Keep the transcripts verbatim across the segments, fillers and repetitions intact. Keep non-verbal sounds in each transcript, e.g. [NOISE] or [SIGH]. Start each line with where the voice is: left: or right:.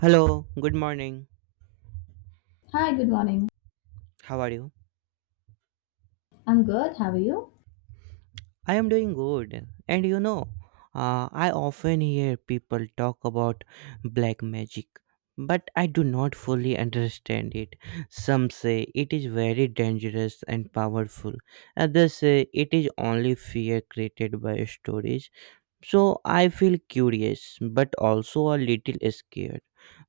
right: Hello, good morning.
left: Hi, good morning.
right: How are you?
left: I'm good. How are you?
right: I am doing good. And you know, uh, I often hear people talk about black magic, but I do not fully understand it. Some say it is very dangerous and powerful, others say it is only fear created by stories. So I feel curious, but also a little scared.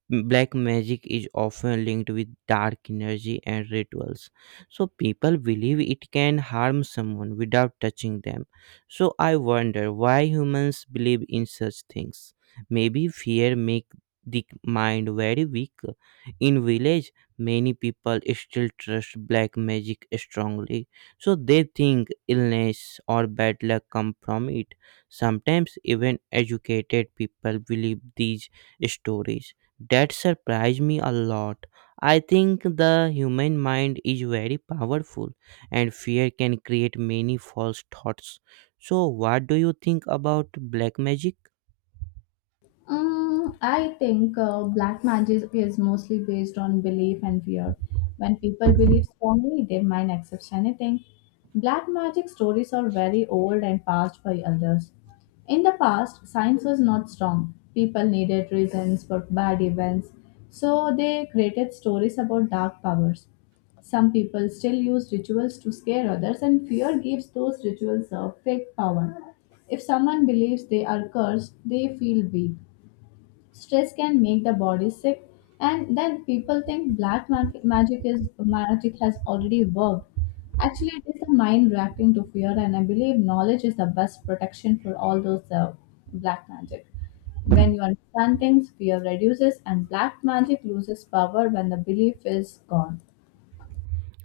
right: Black magic is often linked with dark energy and rituals. So people believe it can harm someone without touching them. So I wonder why humans believe in such things. Maybe fear make the mind very weak. In village, many people still trust black magic strongly. So they think illness or bad luck come from it. Sometimes even educated people believe these stories that surprised me a lot. I think the human mind is very powerful and fear can create many false thoughts. So, what do you think about black magic?
left: Mm, I think uh, black magic is mostly based on belief and fear. When people believe strongly, their mind accepts anything. Black magic stories are very old and passed by elders. In the past, science was not strong. People needed reasons for bad events, so they created stories about dark powers. Some people still use rituals to scare others, and fear gives those rituals a fake power. If someone believes they are cursed, they feel weak. Stress can make the body sick, and then people think black mag- magic is magic has already worked. Actually, it is the mind reacting to fear, and I believe knowledge is the best protection for all those uh, black magic. When you understand things, fear reduces, and black magic loses power when the belief is gone.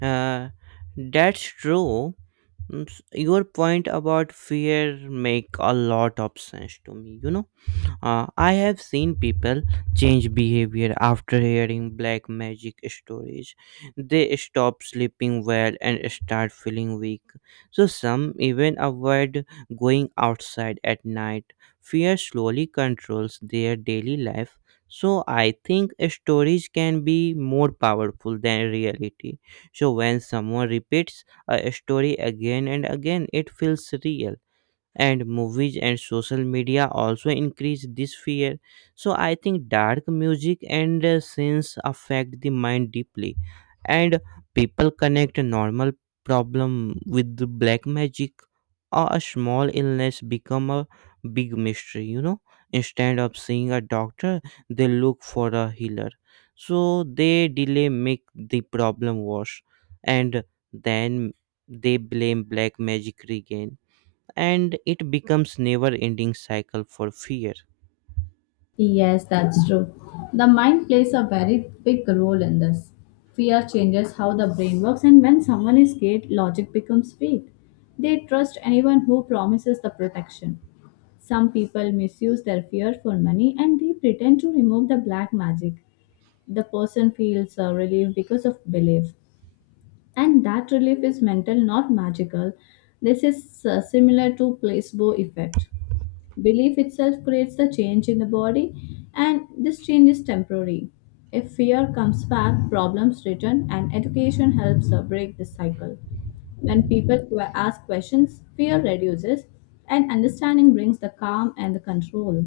right: Uh, that's true. Mm, s- Your point about fear make a lot of sense to me, you know. Uh, I have seen people change behavior after hearing black magic stories. They stop sleeping well and start feeling weak. So, some even avoid going outside at night. Fear slowly controls their daily life. So, I think stories can be more powerful than reality. So, when someone repeats a story again and again, it feels real, and movies and social media also increase this fear. So I think dark music and uh, scenes affect the mind deeply, and people connect a normal problem with the black magic, or a small illness become a big mystery you know Instead of seeing a doctor, they look for a healer. So they delay, make the problem worse, and then they blame black magic again, and it becomes never ending cycle for fear.
left: Yes, that's true. The mind plays a very big role in this. Fear changes how the brain works, and when someone is scared, logic becomes weak. They trust anyone who promises the protection. Some people misuse their fear for money and they pretend to remove the black magic. The person feels uh, relief because of belief, and that relief is mental, not magical. This is uh, similar to placebo effect. Belief itself creates the change in the body, and this change is temporary. If fear comes back, problems return, and education helps uh, break this cycle. When people que- ask questions, fear reduces, and understanding brings the calm and the control.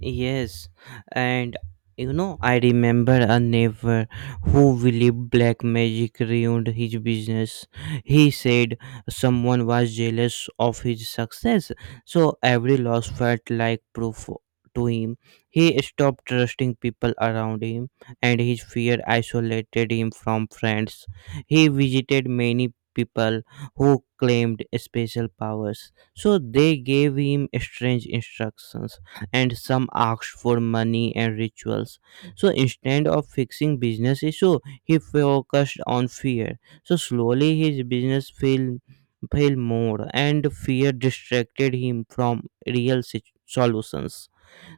right: Yes, and you know, I remember a neighbor who believed black magic ruined his business. He said someone was jealous of his success, so every loss felt like proof to him. He stopped trusting people around him, and his fear isolated him from friends. He visited many people who claimed special powers, so they gave him strange instructions, and some asked for money and rituals. So instead of fixing business issue, he focused on fear. So slowly his business failed, failed more, and fear distracted him from real sit- solutions.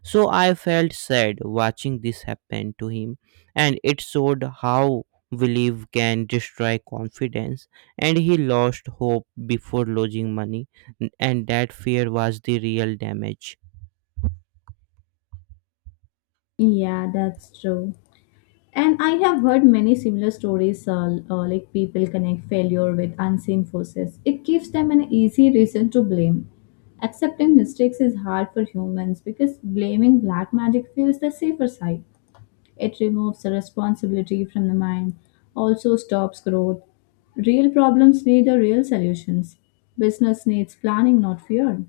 right: So I felt sad watching this happen to him, and it showed how belief can destroy confidence, and he lost hope before losing money, and that fear was the real damage.
left: Yeah, that's true. And I have heard many similar stories, uh, uh, like people connect failure with unseen forces. It gives them an easy reason to blame. Accepting mistakes is hard for humans because blaming black magic feels the safer side. It removes the responsibility from the mind, also stops growth. Real problems need the real solutions. Business needs planning, not fear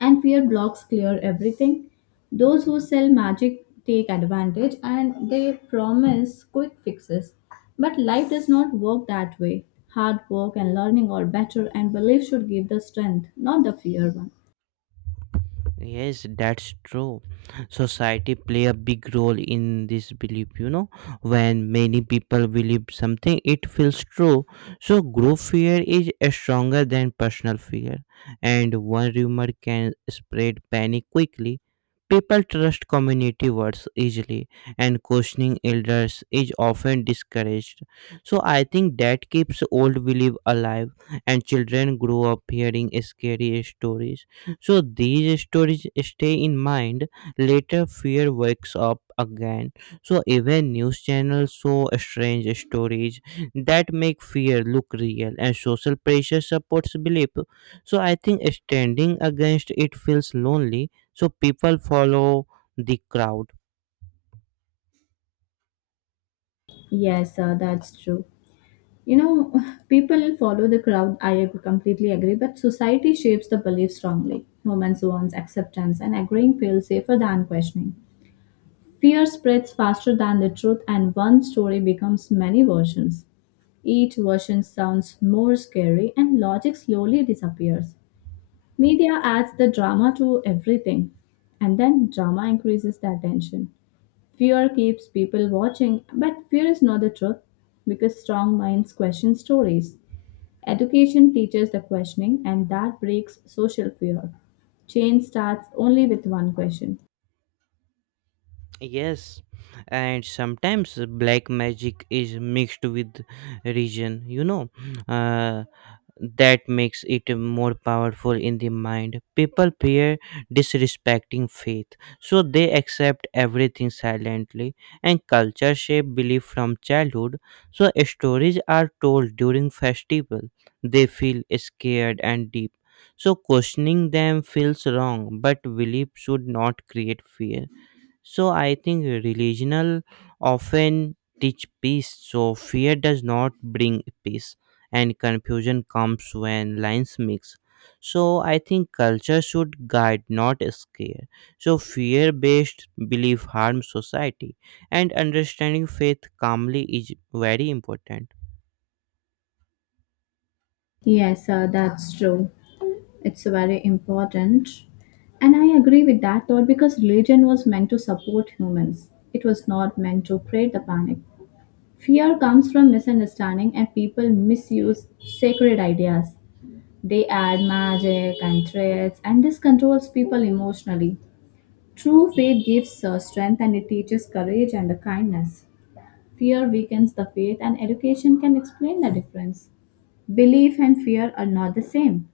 left: and fear blocks clear everything. Those who sell magic take advantage and they promise quick fixes. But life does not work that way. Hard work and learning are better, and belief should give the strength, not the fear one.
right: Yes, that's true. Society play a big role in this belief, you know. When many people believe something, it feels true. So group fear is uh, stronger than personal fear, and one rumor can spread panic quickly. People trust community words easily, and questioning elders is often discouraged. So I think that keeps old belief alive, and children grow up hearing scary stories, so these stories stay in mind. Later, fear wakes up again. So even news channels show strange stories that make fear look real, and social pressure supports belief. So I think standing against it feels lonely. So people follow the crowd.
left: Yes, sir, that's true. You know, [LAUGHS] people follow the crowd, I ag- completely agree, but society shapes the belief strongly. Moments wants acceptance, and agreeing feels safer than questioning. Fear spreads faster than the truth, and one story becomes many versions. Each version sounds more scary and logic slowly disappears. Media adds the drama to everything, and then drama increases the attention. Fear keeps people watching, but fear is not the truth because strong minds question stories. Education teaches the questioning, and that breaks social fear. Change starts only with one question.
right: Yes, and sometimes black magic is mixed with religion. You know, uh, that makes it more powerful in the mind. People fear disrespecting faith, so they accept everything silently, and culture shape belief from childhood. So stories are told during festival. They feel scared and deep. So questioning them feels wrong, but belief should not create fear. So I think religional often teach peace. So fear does not bring peace, and confusion comes when lines mix. So I think culture should guide, not scare. So fear-based belief harms society, and understanding faith calmly is very important.
left: Yes, sir, that's true. It's very important. And I agree with that thought because religion was meant to support humans. It was not meant to create the panic. Fear comes from misunderstanding, and people misuse sacred ideas. They add magic and threats, and this controls people emotionally. True faith gives uh, strength and it teaches courage and kindness. Fear weakens the faith, and education can explain the difference. Belief and fear are not the same.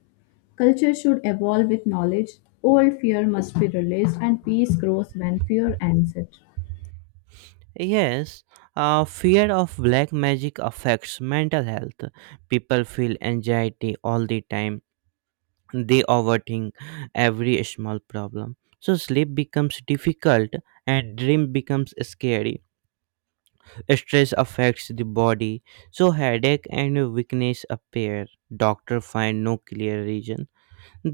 left: Culture should evolve with knowledge. Old fear must be released, and peace grows when fear ends it.
right: Yes, uh, fear of black magic affects mental health. People feel anxiety all the time, they overthink every small problem, so sleep becomes difficult and dream becomes scary. Stress affects the body, so headache and weakness appear. Doctor find no clear reason,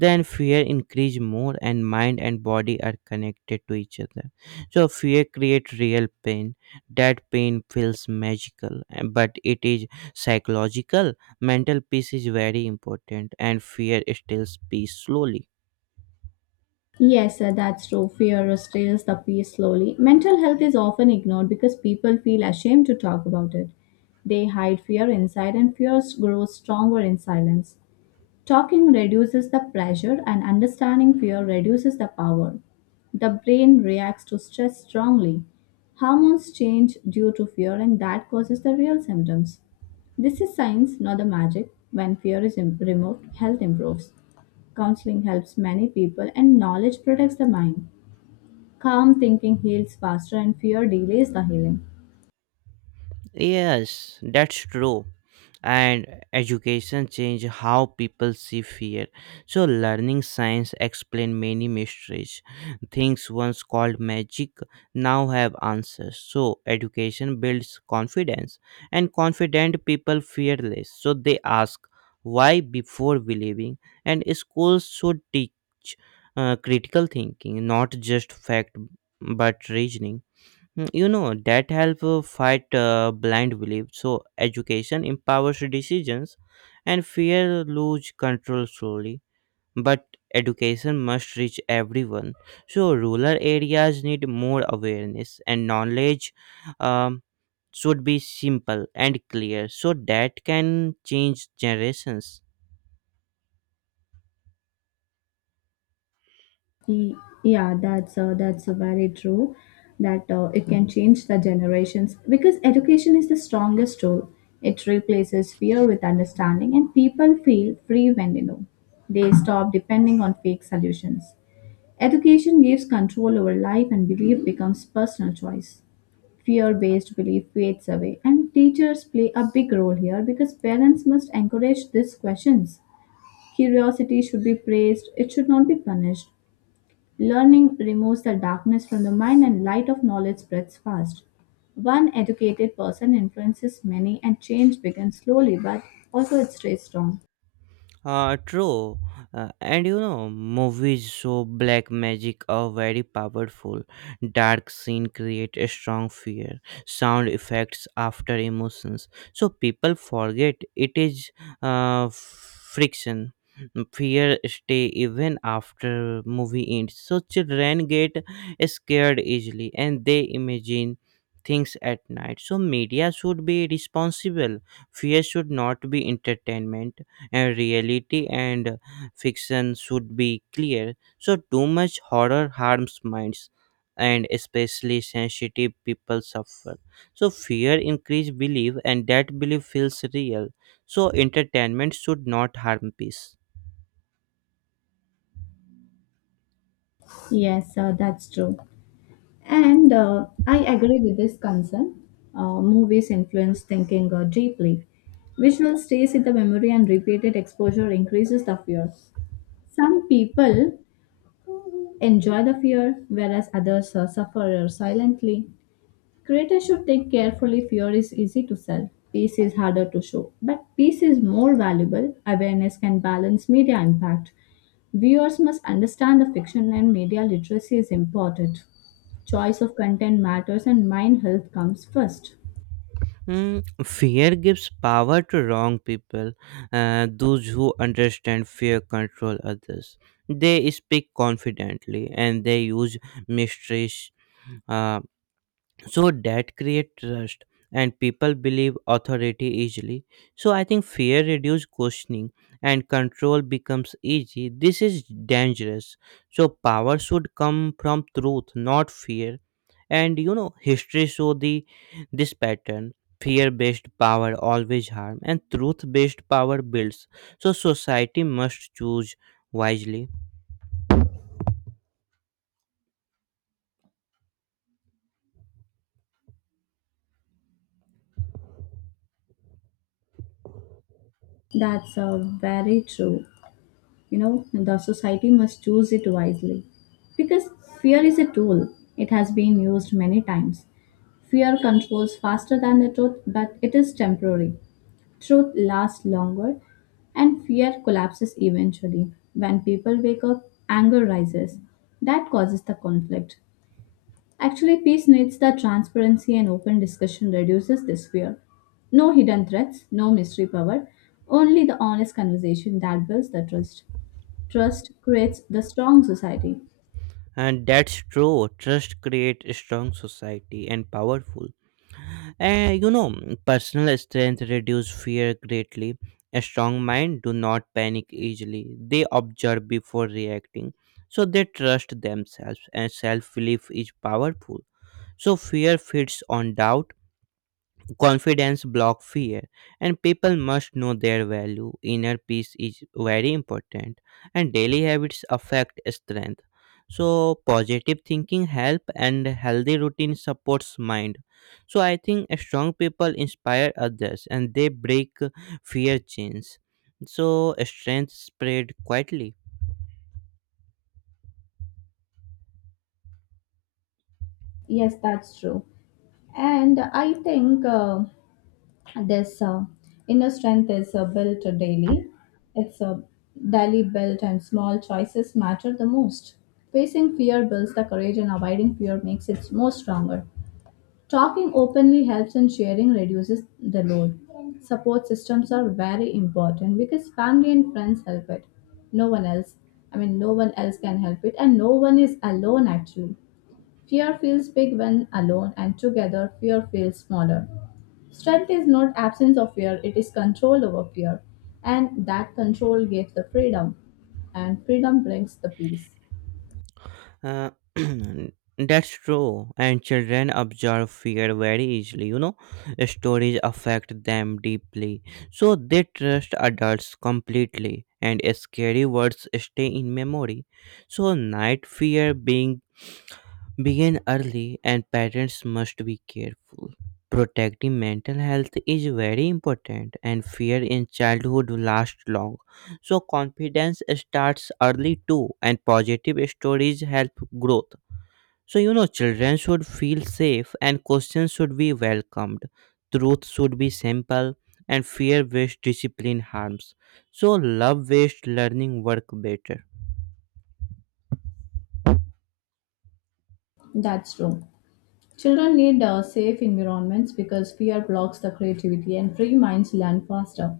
right: then fear increase more, and mind and body are connected to each other. So fear create real pain. That pain feels magical, eh, but it is psychological. Mental peace is very important, and fear steals peace slowly.
left: Yes, sir, that's true. Fear restores the peace slowly. Mental health is often ignored because people feel ashamed to talk about it. They hide fear inside, and fears grows stronger in silence. Talking reduces the pressure, and understanding fear reduces the power. The brain reacts to stress strongly. Hormones change due to fear, and that causes the real symptoms. This is science, not the magic. When fear is im- removed, health improves. Counseling helps many people, and knowledge protects the mind. Calm thinking heals faster, and fear delays the healing.
right: Yes, that's true. And education change how people see fear. So learning science explain many mysteries. Things once called magic now have answers. So education builds confidence, and confident people fearless. So they ask why before believing, and schools should teach uh, critical thinking, not just fact but reasoning. Mm, You know, that help uh, fight uh, blind belief. So education empowers decisions, and fear lose control slowly. But education must reach everyone. So rural areas need more awareness, and knowledge um, should be simple and clear so that can change generations.
left: Ye- Yeah, that's uh, that's uh, very true. That uh, It can change the generations because education is the strongest tool. It replaces fear with understanding, and people feel free when they know. They stop depending on fake solutions. Education gives control over life, and belief becomes personal choice. Fear-based belief fades away, and teachers play a big role here because parents must encourage these questions. Curiosity should be praised; it should not be punished. Learning removes the darkness from the mind and light of knowledge spreads fast. One educated person influences many and change begins slowly but also it stays strong.
right: Uh, true. Uh, and you know, movies show black magic are very powerful. Dark scene create a strong fear, sound effects after emotions. So people forget it is uh, friction. Fear stay even after movie ends. So children get scared easily, and they imagine things at night. So media should be responsible. Fear should not be entertainment, and reality and fiction should be clear. So too much horror harms minds, and especially sensitive people suffer. So fear increase belief, and that belief feels real. So entertainment should not harm peace.
left: Yes, uh, that's true. And uh, I agree with this concern. Uh, movies influence thinking uh, deeply. Visual stays in the memory and repeated exposure increases the fear. Some people enjoy the fear, whereas others uh, suffer silently. Creators should think carefully fear is easy to sell, peace is harder to show. But peace is more valuable, awareness can balance media impact. Viewers must understand the fiction and media literacy is important. Choice of content matters and mind health comes first.
right: Mm, fear gives power to wrong people. Uh, those who understand fear control others. They speak confidently, and they use mistress. Uh, so that create trust, and people believe authority easily. So I think fear reduce questioning, and control becomes easy. This is dangerous. So power should come from truth, not fear. And you know, history show the this pattern. Fear based power always harm, and truth based power builds. So society must choose wisely,
left: That's uh, very true. You know, the society must choose it wisely. Because fear is a tool, it has been used many times. Fear controls faster than the truth, but it is temporary. Truth lasts longer, and fear collapses eventually. When people wake up, anger rises. That causes the conflict. Actually, peace needs the transparency and open discussion reduces this fear. No hidden threats, no mystery power, only the honest conversation that builds the trust. Trust creates the strong society.
right: and that's true, trust create a strong society and powerful. Uh, you know, mm, personal strength reduce fear greatly. A strong mind do not panic easily. They observe before reacting. So they trust themselves, and self-belief is powerful. So fear feeds on doubt, confidence block fear, and people must know their value. Inner peace is very important, and daily habits affect strength. So positive thinking help, and healthy routine supports mind. So I think strong people inspire others, and they break fear chains. So strength spread quietly.
left: Yes, that's true. And I think uh, this uh, inner strength is uh, built daily. It's uh, Daily built, and small choices matter the most. Facing fear builds the courage, and avoiding fear makes it more stronger. Talking openly helps, and sharing reduces the load. Support systems are very important because family and friends help it. No one else, I mean, no one else can help it, and no one is alone actually. Fear feels big when alone, and together, fear feels smaller. Strength is not absence of fear, it is control over fear. And that control gives the freedom, and freedom brings the peace.
right: Uh, [CLEARS THROAT] that's true. And children absorb fear very easily, you know. Stories affect them deeply. So they trust adults completely, and scary words stay in memory. So night fear being begin early, and parents must be careful. Protecting mental health is very important, and fear in childhood lasts long. So confidence starts early too, and positive stories help growth. So, you know, children should feel safe, and questions should be welcomed. Truth should be simple, and fear based discipline harms. So, love based learning work better.
left: That's true. Children need uh, safe environments because fear blocks the creativity and free minds learn faster.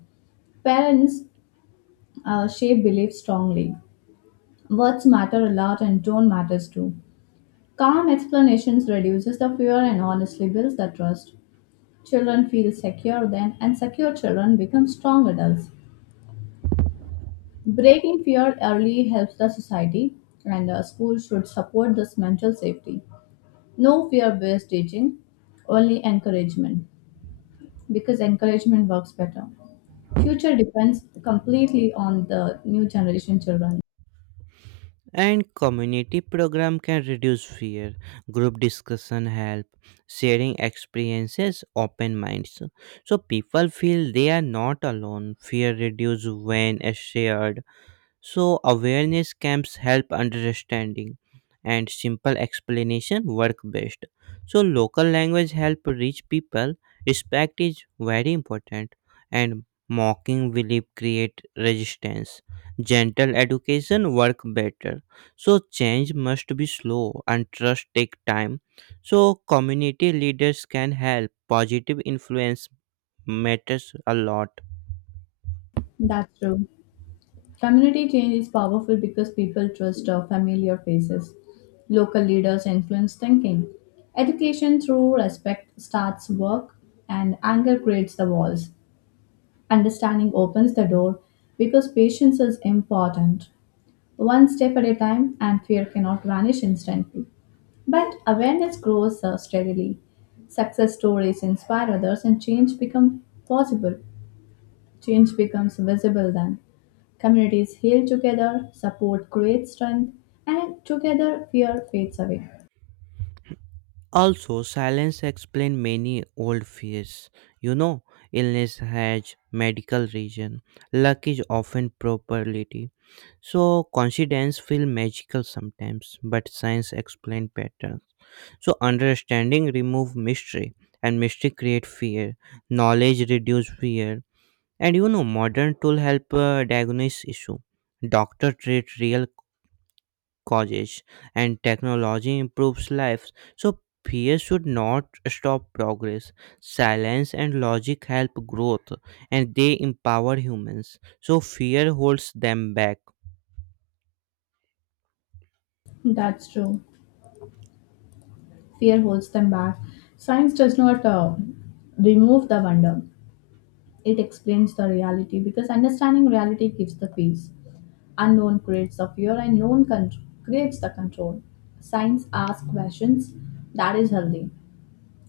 left: Parents uh, shape beliefs strongly. Words matter a lot and tone matters too. Calm explanations reduces the fear and honestly builds the trust. Children feel secure then and secure children become strong adults. Breaking fear early helps the society, and uh, schools should support this mental safety. No fear based teaching, only encouragement, because encouragement works better. Future depends completely on the new generation children.
right: And community program can reduce fear. Group discussion help. Sharing experiences open minds. So people feel they are not alone. Fear reduce when shared. So, awareness camps help understanding, and simple explanation work best. So, local language help reach people. Respect is very important, and mocking will create resistance. Gentle education work better. So, change must be slow, and trust take time. So, community leaders can help. Positive influence matters a lot.
left: That's true. Community change is powerful because people trust uh, familiar faces. Local leaders influence thinking. Education through respect starts work, and anger creates the walls. Understanding opens the door because patience is important. One step at a time, and fear cannot vanish instantly. But awareness grows uh, steadily. Success stories inspire others, and change becomes possible. Change becomes visible then. Communities heal together, support creates strength, and together fear fades away.
right: Also, silence explains many old fears. You know, illness has medical reason. Luck is often probability. So, coincidence feel magical sometimes, but science explains patterns. So, understanding remove mystery, and mystery create fear. Knowledge reduce fear, and you know, modern tool help uh, diagnose issue. Doctor treat real causes, and technology improves lives, so fear should not stop progress. Silence and logic help growth, and they empower humans, so fear holds them back.
left: That's true. Fear holds them back. Science does not uh, remove the wonder, it explains the reality because understanding reality gives the peace. Unknown creates the fear and known con- creates the control. Science asks questions that is healthy.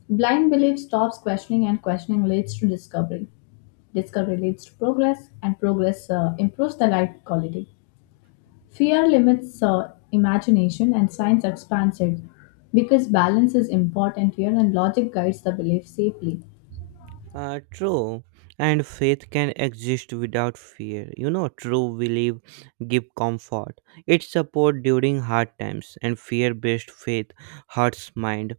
left: Blind belief stops questioning and questioning leads to discovery. Discovery leads to progress and progress uh, improves the life quality. Fear limits uh, imagination and science expands it because balance is important here and logic guides the belief safely.
right: uh, True. And faith can exist without fear, you know. True belief give comfort, it support during hard times, and fear based faith hurts mind.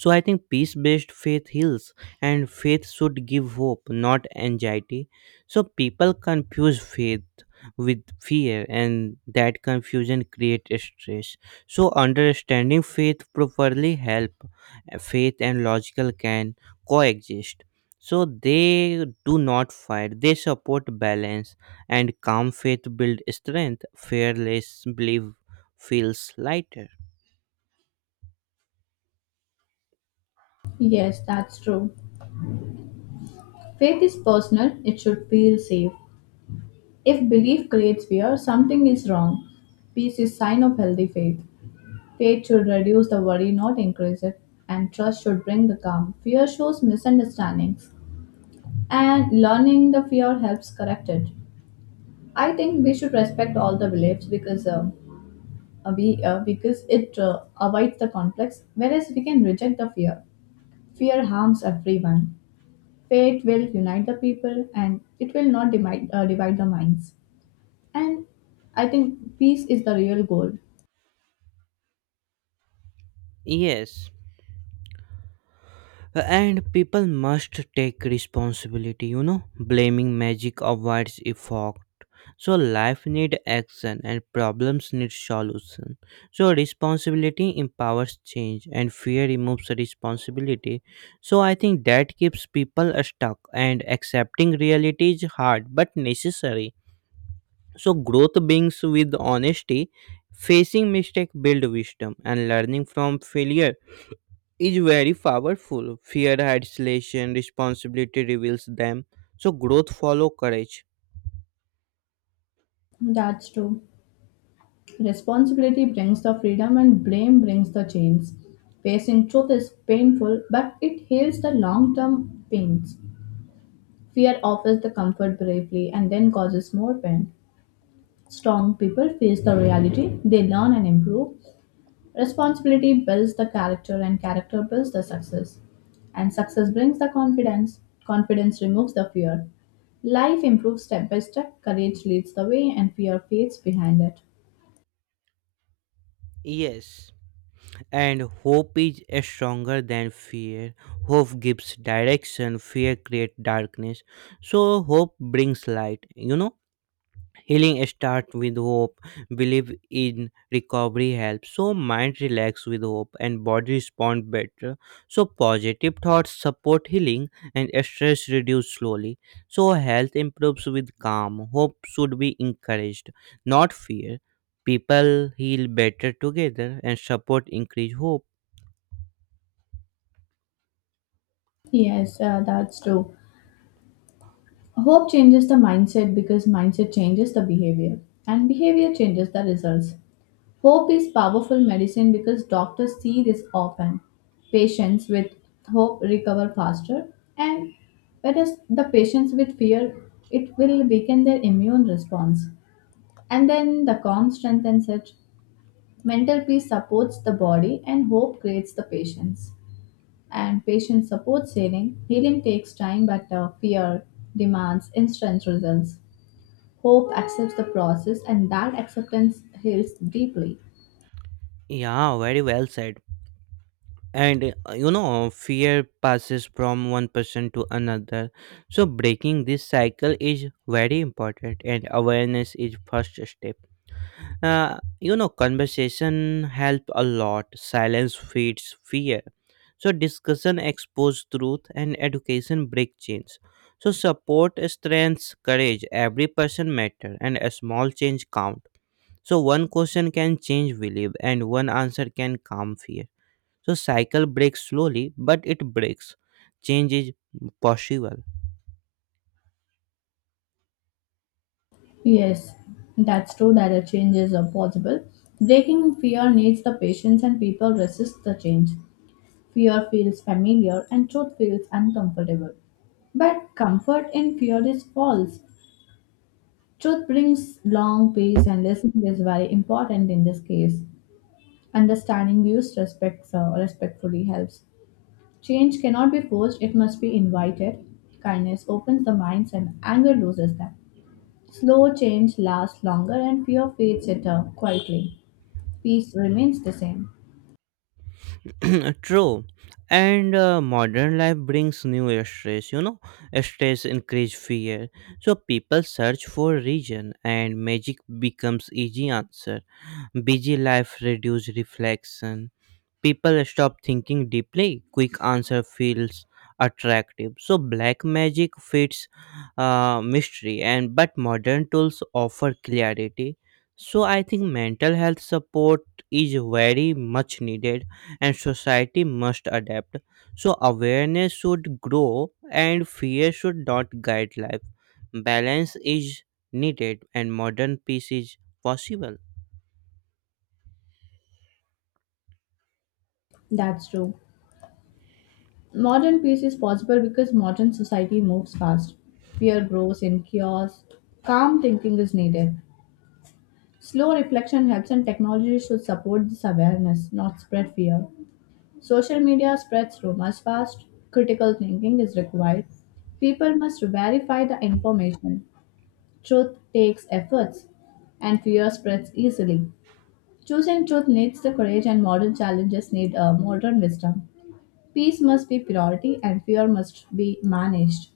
right: So I think peace based faith heals, and faith should give hope, not anxiety. So people confuse faith with fear, and that confusion creates stress. So understanding faith properly help, uh, faith and logical can coexist. So they do not fight; they support balance, and calm faith build strength. Fearless belief feels lighter.
left: Yes, that's true. Faith is personal, it should feel safe. If belief creates fear, something is wrong. Peace is sign of healthy faith. Faith should reduce the worry, not increase it, and trust should bring the calm. Fear shows misunderstandings, and learning the fear helps correct it. I think we should respect all the beliefs because uh, uh, we uh, because it uh, avoids the conflicts, whereas we can reject the fear. Fear harms everyone. Faith will unite the people, and it will not divide uh, divide the minds. And I think peace is the real goal.
right: Yes. And people must take responsibility, you know. Blaming magic avoids effect. So life need action, and problems need solution. So responsibility empowers change, and fear removes responsibility. So I think that keeps people stuck, and accepting reality is hard but necessary. So growth begins with honesty, facing mistake build wisdom, and learning from failure is very powerful. Fear isolation, responsibility reveals them. So growth follow courage.
left: That's true. Responsibility brings the freedom and blame brings the chains. Facing truth is painful, but it heals the long term pains. Fear offers the comfort bravely and then causes more pain. Strong people face the reality, they learn and improve, responsibility builds the character, and character builds the success. And success brings the confidence. Confidence removes the fear. Life improves step by step. Courage leads the way, and fear fades behind it.
right: Yes. And hope is stronger than fear. Hope gives direction, fear creates darkness. So hope brings light, you know. Healing starts with hope. Believe in recovery helps. So mind relax with hope, and body respond better. So positive thoughts support healing, and stress reduce slowly. So health improves with calm. Hope should be encouraged, not fear. People heal better together, and support increase hope.
left: Yes, uh, that's true. Hope changes the mindset because mindset changes the behavior, and behavior changes the results. Hope is powerful medicine because doctors see this often. Patients with hope recover faster, and whereas the patients with fear, it will weaken their immune response. And then the calm strengthens it. Mental peace supports the body, and hope creates the patience. And patience supports healing. Healing takes time, but uh, fear demands instant results. Hope accepts the process, and that acceptance heals deeply.
right: Yeah, very well said. and uh, you know fear passes from one person to another, so breaking this cycle is very important, and awareness is first step. uh, you know conversation help a lot, silence feeds fear. So discussion expose truth and education break chains. So support strengths courage, every person matter and a small change count. So one question can change belief and one answer can calm fear. So cycle breaks slowly, but it breaks. Change is possible.
left: Yes, that's true that a change is uh, possible. Breaking fear needs the patience and people resist the change. Fear feels familiar and truth feels uncomfortable. But comfort in fear is false. Truth brings long peace and listening is very important in this case. Understanding views respects, uh, respectfully helps. Change cannot be forced, it must be invited. Kindness opens the minds and anger loses them. Slow change lasts longer and fear fades it uh, quietly. Peace remains the same.
right: [CLEARS THROAT] True. And uh, Modern life brings new stress, you know. Stress increase fear. So people search for reason and magic becomes easy answer. Busy life reduce reflection. People stop thinking deeply, quick answer feels attractive, so black magic fits uh, mystery and but modern tools offer clarity. So I think mental health support is very much needed and society must adapt. So awareness should grow and fear should not guide life, balance is needed and modern peace is possible.
left: That's true. Modern peace is possible because modern society moves fast. Fear grows in chaos. Calm thinking is needed. Slow reflection helps, and technology should support this awareness, not spread fear. Social media spreads rumors fast. Critical thinking is required. People must verify the information. Truth takes efforts, and fear spreads easily. Choosing truth needs the courage, and modern challenges need a modern wisdom. Peace must be priority, and fear must be managed.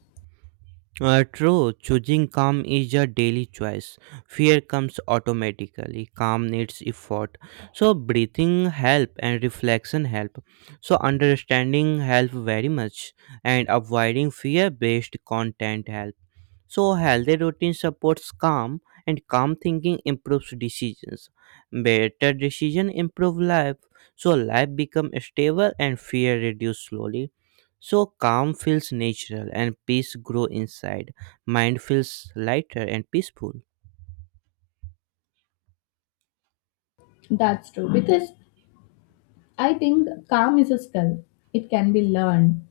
right: Uh, true, choosing calm is a daily choice. Fear comes automatically. Calm needs effort. So breathing help and reflection help. So understanding help very much and avoiding fear-based content help. So healthy routine supports calm, and calm thinking improves decisions. Better decision improve life. So life become stable and fear reduce slowly. So calm feels natural and peace grow inside. Mind feels lighter and peaceful.
left: That's true because I think calm is a skill. It can be learned.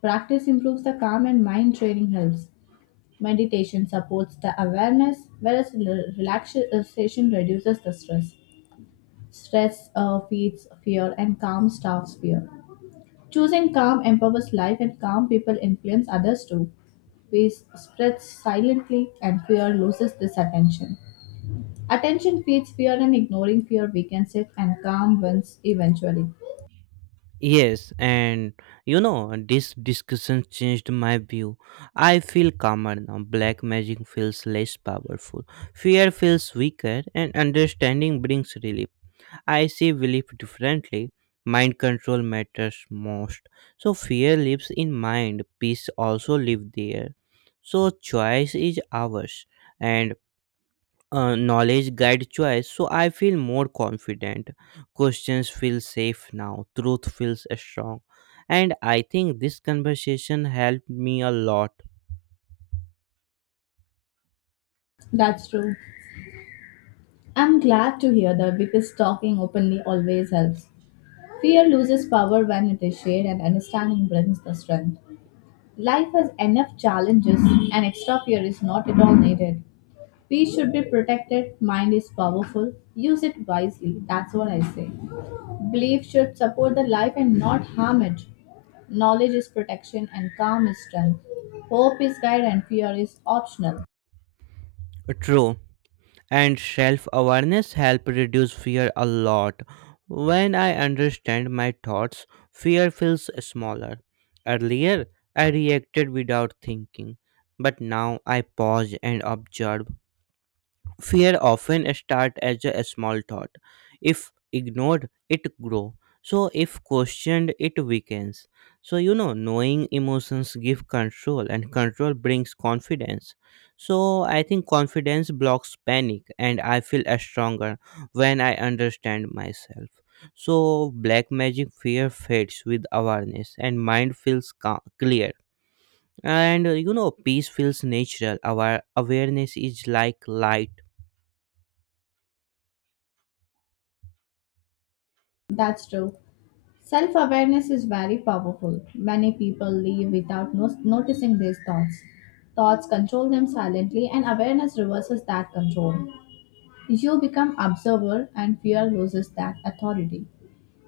left: Practice improves the calm, and mind training helps. Meditation supports the awareness, whereas rel- relaxation reduces the stress. Stress uh, feeds fear, and calm starves fear. Choosing calm empowers life, and calm people influence others too. Fear spreads silently, and fear loses this attention. Attention feeds fear, and ignoring fear weakens it, and calm wins eventually.
right: Yes, and you know, this discussion changed my view. I feel calmer now. Black magic feels less powerful. Fear feels weaker, and understanding brings relief. I see belief differently. Mind control matters most. So fear lives in mind, peace also lives there. So choice is ours and uh, knowledge guide choice. So I feel more confident. Questions feel safe now. Truth feels strong. And I think this conversation helped me a lot.
left: That's true. I'm glad to hear that because talking openly always helps. Fear loses power when it is shared, and understanding brings the strength. Life has enough challenges, and extra fear is not at all needed. Peace should be protected. Mind is powerful. Use it wisely. That's what I say. Belief should support the life and not harm it. Knowledge is protection and calm is strength. Hope is guide and fear is optional.
right: True. And self awareness help reduce fear a lot. When I understand my thoughts, fear feels smaller. Earlier, I reacted without thinking, but now I pause and observe. Fear often starts as a small thought, if ignored it grows, so if questioned it weakens. So you know knowing emotions give control and control brings confidence. So I think confidence blocks panic and I feel uh, stronger when I understand myself. So black magic fear fades with awareness and mind feels ca- clear. And uh, you know peace feels natural, our awareness is like light.
left: That's true. Self awareness is very powerful. Many people live without no- noticing these thoughts. Thoughts control them silently, and awareness reverses that control. You become observer, and fear loses that authority.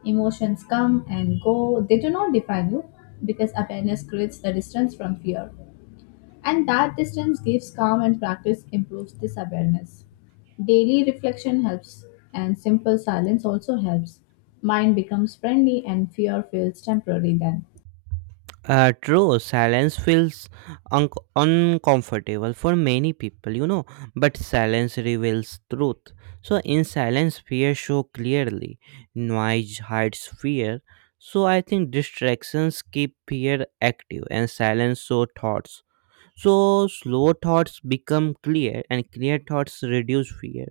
left: Emotions come and go, they do not define you because awareness creates the distance from fear. And that distance gives calm, and practice improves this awareness. Daily reflection helps, and simple silence also helps. Mind becomes friendly, and fear feels temporary then.
right: Uh, true, silence feels un- uncomfortable for many people, you know, but silence reveals truth. So in silence, fear shows clearly, noise hides fear. So I think distractions keep fear active, and silence shows thoughts. So slow thoughts become clear and clear thoughts reduce fear.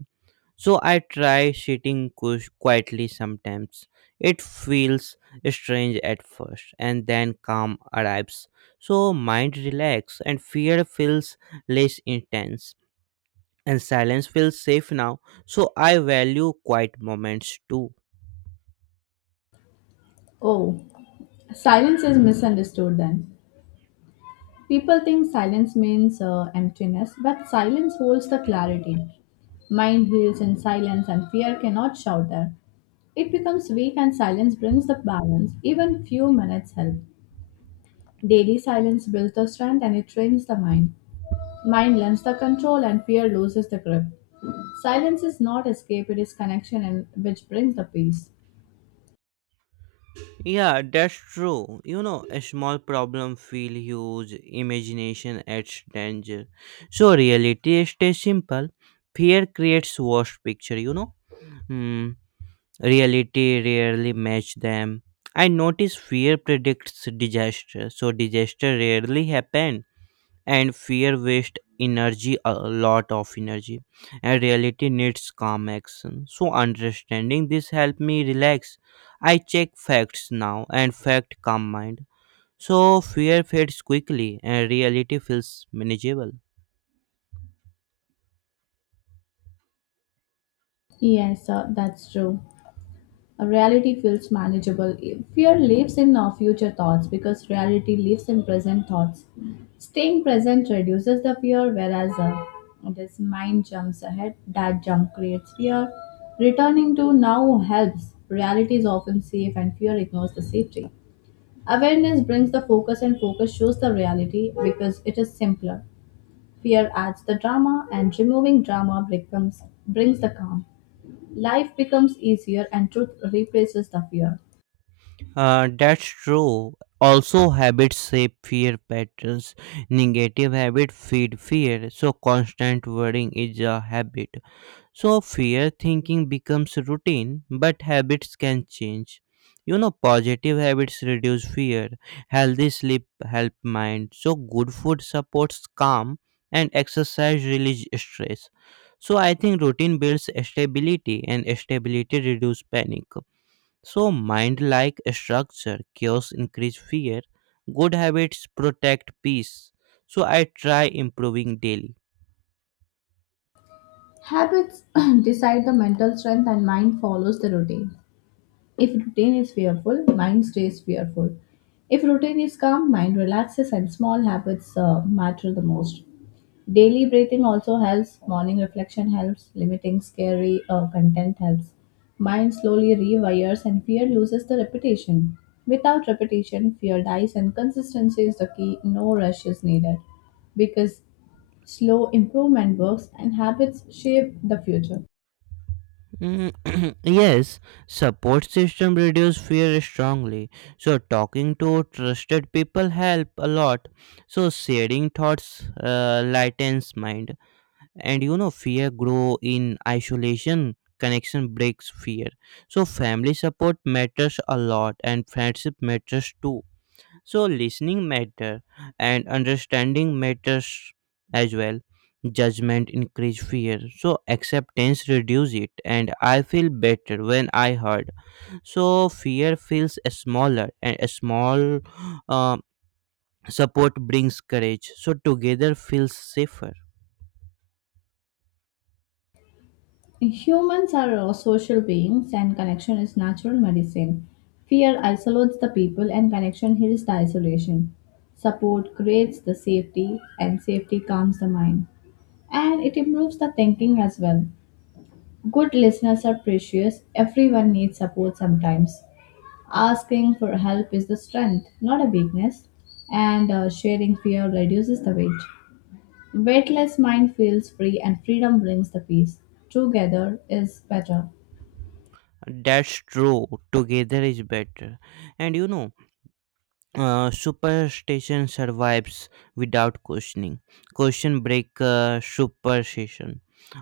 right: So I try sitting cush- quietly sometimes. It feels strange at first and then calm arrives. So mind relax and fear feels less intense, and silence feels safe now. So I value quiet moments too.
left: Oh, silence is misunderstood then. People think silence means uh, emptiness, but silence holds the clarity. Mind heals in silence, and fear cannot shout there. It becomes weak, and silence brings the balance. Even few minutes help. Daily silence builds the strength and it trains the mind. Mind lends the control, and fear loses the grip. Silence is not escape, it is connection, and which brings the peace.
right: Yeah, that's true. You know, a small problem feel huge, imagination adds danger. So reality stays simple. Fear creates worst picture, you know. Hmm. Reality rarely match them. I notice fear predicts disaster, so disaster rarely happen and fear waste energy, a lot of energy, and reality needs calm action. So understanding this help me relax, I check facts now and fact calm mind. So fear fades quickly and reality feels manageable.
left: Yes, sir, that's true. Reality feels manageable. Fear lives in our future thoughts because reality lives in present thoughts. Staying present reduces the fear, whereas uh, this mind jumps ahead. That jump creates fear. Returning to now helps. Reality is often safe, and fear ignores the safety. Awareness brings the focus, and focus shows the reality because it is simpler. Fear adds the drama, and removing drama becomes, brings the calm. Life becomes easier, and truth replaces the fear.
right: Uh, that's true, also habits shape fear patterns. Negative habits feed fear, so constant worrying is a habit. So fear thinking becomes routine, but habits can change. You know, positive habits reduce fear, healthy sleep help mind, so good food supports calm, and exercise relieves stress. So I think routine builds stability, and stability reduces panic. So mind-like structure, chaos increase fear. Good habits protect peace. So I try improving daily.
left: Habits [CLEARS THROAT] decide the mental strength, and mind follows the routine. If routine is fearful, mind stays fearful. If routine is calm, mind relaxes and small habits uh, matter the most. Daily breathing also helps, morning reflection helps, limiting scary uh, content helps. Mind slowly rewires and fear loses the repetition. Without repetition, fear dies and consistency is the key, no rush is needed because slow improvement works and habits shape the future.
right: Mm. [CLEARS THROAT] Yes, support system reduce fear strongly. So talking to trusted people help a lot. So sharing thoughts uh, lightens mind, and you know fear grow in isolation. Connection breaks fear. So family support matters a lot, and friendship matters too. So listening matter and understanding matters as well. Judgment increase fear, so acceptance reduce it, and I feel better when I heard. So fear feels smaller and a small uh, support brings courage, so together feels safer.
left: Humans are uh, social beings and connection is natural medicine. Fear isolates the people and connection heals the isolation. Support creates the safety and safety calms the mind. And it improves the thinking as well. Good listeners are precious. Everyone needs support sometimes. Asking for help is the strength, not a weakness. And uh, sharing fear reduces the weight. Weightless mind feels free and freedom brings the peace. Together is better.
right: That's true, together is better. And you know uh, superstition survives without questioning. Question breaker superstition.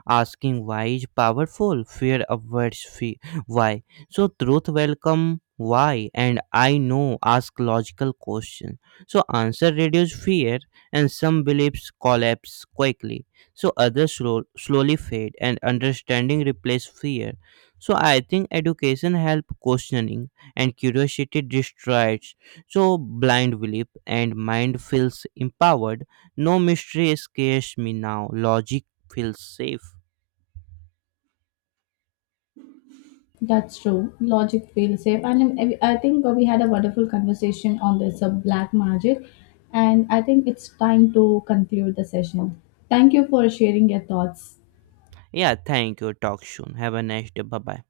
right: Asking why is powerful. Fear avoids fe- why. So truth welcome why and I know ask logical question. So answer reduce fear and some beliefs collapse quickly. So others slow, slowly fade and understanding replace fear. So I think education help questioning and curiosity destroys so blind belief, and mind feels empowered. No mystery scares me now. Logic feels safe.
left: That's true. Logic feels safe. And um, I I think uh, we had a wonderful conversation on this uh, black magic. And I think it's time to conclude the session. Thank you for sharing your thoughts.
right: Yeah, thank you. Talk soon. Have a nice day. Bye bye.